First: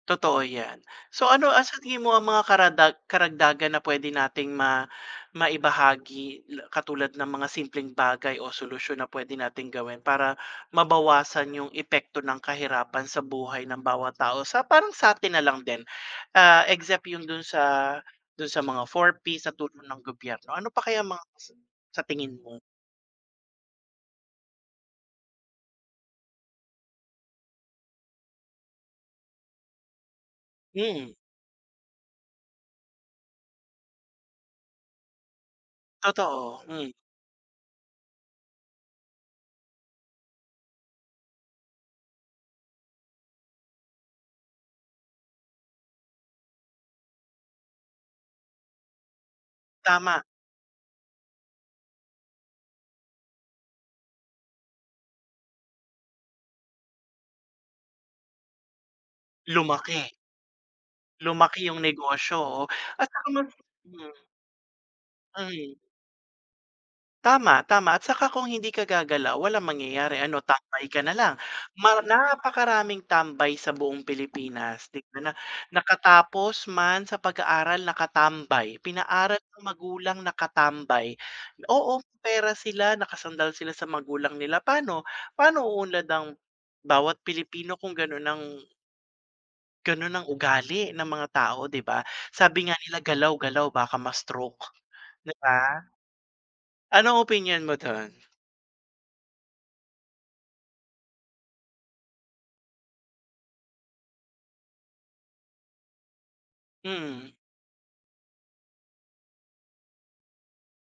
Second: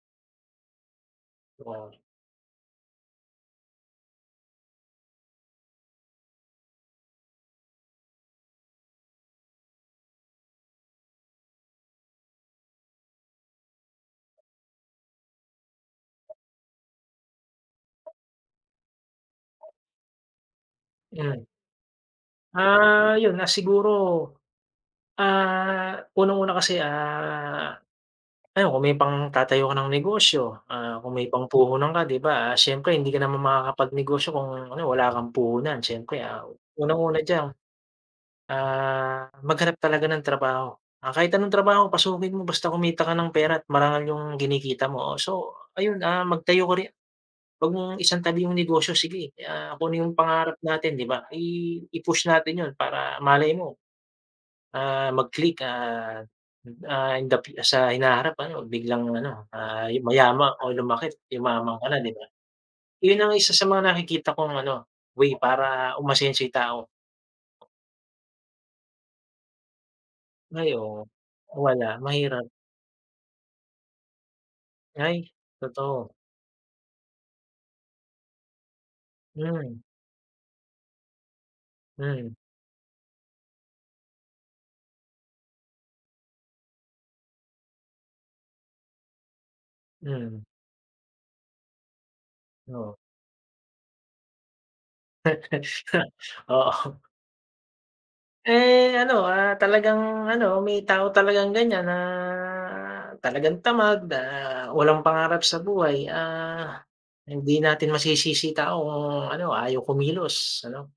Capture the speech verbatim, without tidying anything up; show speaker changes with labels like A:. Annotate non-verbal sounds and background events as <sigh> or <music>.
A: Totoo 'yan. So, ano ang sa
B: True.
A: tingin mo ang mga karadag karagdagan na pwede nating ma maibahagi la katulad ng mga simpleng bagay o solusyon na pwede nating gawin para mabawasan yung epekto ng kahirapan sa buhay ng bawat tao sa parang sa'tin nalang din, ah, except yung dun sa dun sa mga four P's na tulong ng gobyerno. Ano pa kaya mga
B: 'Yan.
A: sa tingin mo?
B: Ah, yun, ah, siguro, ah, unang-una kasi, ah, ano, kung may pangtatayo ka ng negosyo, ah,
A: Mm.
B: kung may pangpuhunan ka, di ba, ah, siyempre hindi ka naman makakapagnegosyo kung, ano, wala kang puhunan. Siyempre, ah,
A: Totoo, mm.
B: unang-una diyan, ah, maghanap talaga ng trabaho. Ah, kahit anong trabaho pasukin mo basta kumita ka ng pera at marangal yung kinikita mo. So, ayun, ah, magtayo ko ri wag mong isantabi yung negosyo. Sige, ah, kung ano yung
A: Tama.
B: pangarap natin, di ba, i i-push natin yun para malay mo, ah, mag click at, ah, in the fu sa hinaharap ano biglang ano, ah,
A: Lumaki.
B: yuma o lumaki't
A: Lumaki
B: yumaman
A: yung
B: ka na di ba?
A: negosyo, oh. At
B: Yun
A: saka
B: ang
A: mas
B: isa sa mga
A: mm.
B: nakikita kong, ano, way
A: Mm.
B: para umasenso yung tao.
A: Tama, tama. At saka kung hindi ka gagalaw, walang mangyayari. Ano,
B: Ay
A: tambay ka
B: oo.
A: na lang.
B: Wala,
A: Mar
B: mahirap.
A: napakaraming tambay sa buong Pilipinas, 'di ba, na na
B: Ay, totoo.
A: nakatapos man sa pag-aaral, nakatambay. Pinaaral ng
B: Mm.
A: magulang, nakatambay. Oo, may
B: Mm.
A: pera sila, nakasandal sila sa magulang nila. Paano, paano uunlad ang bawat Pilipino kung gano'n ang ganun ang
B: Mm.
A: ugali ng mga tao, di ba? Sabi nga
B: Oo.
A: nila galaw-galaw baka ma-stroke, di ba?
B: <laughs> Oo.
A: Anong opinyon mo dun?
B: Eh, ano, ah, talagang ano, may tao talagang ganyan na talagang tamad, na walang pangarap sa buhay, ah,
A: Mm.
B: hindi natin masisisi yung tao kung ano, ayaw kumilos ano.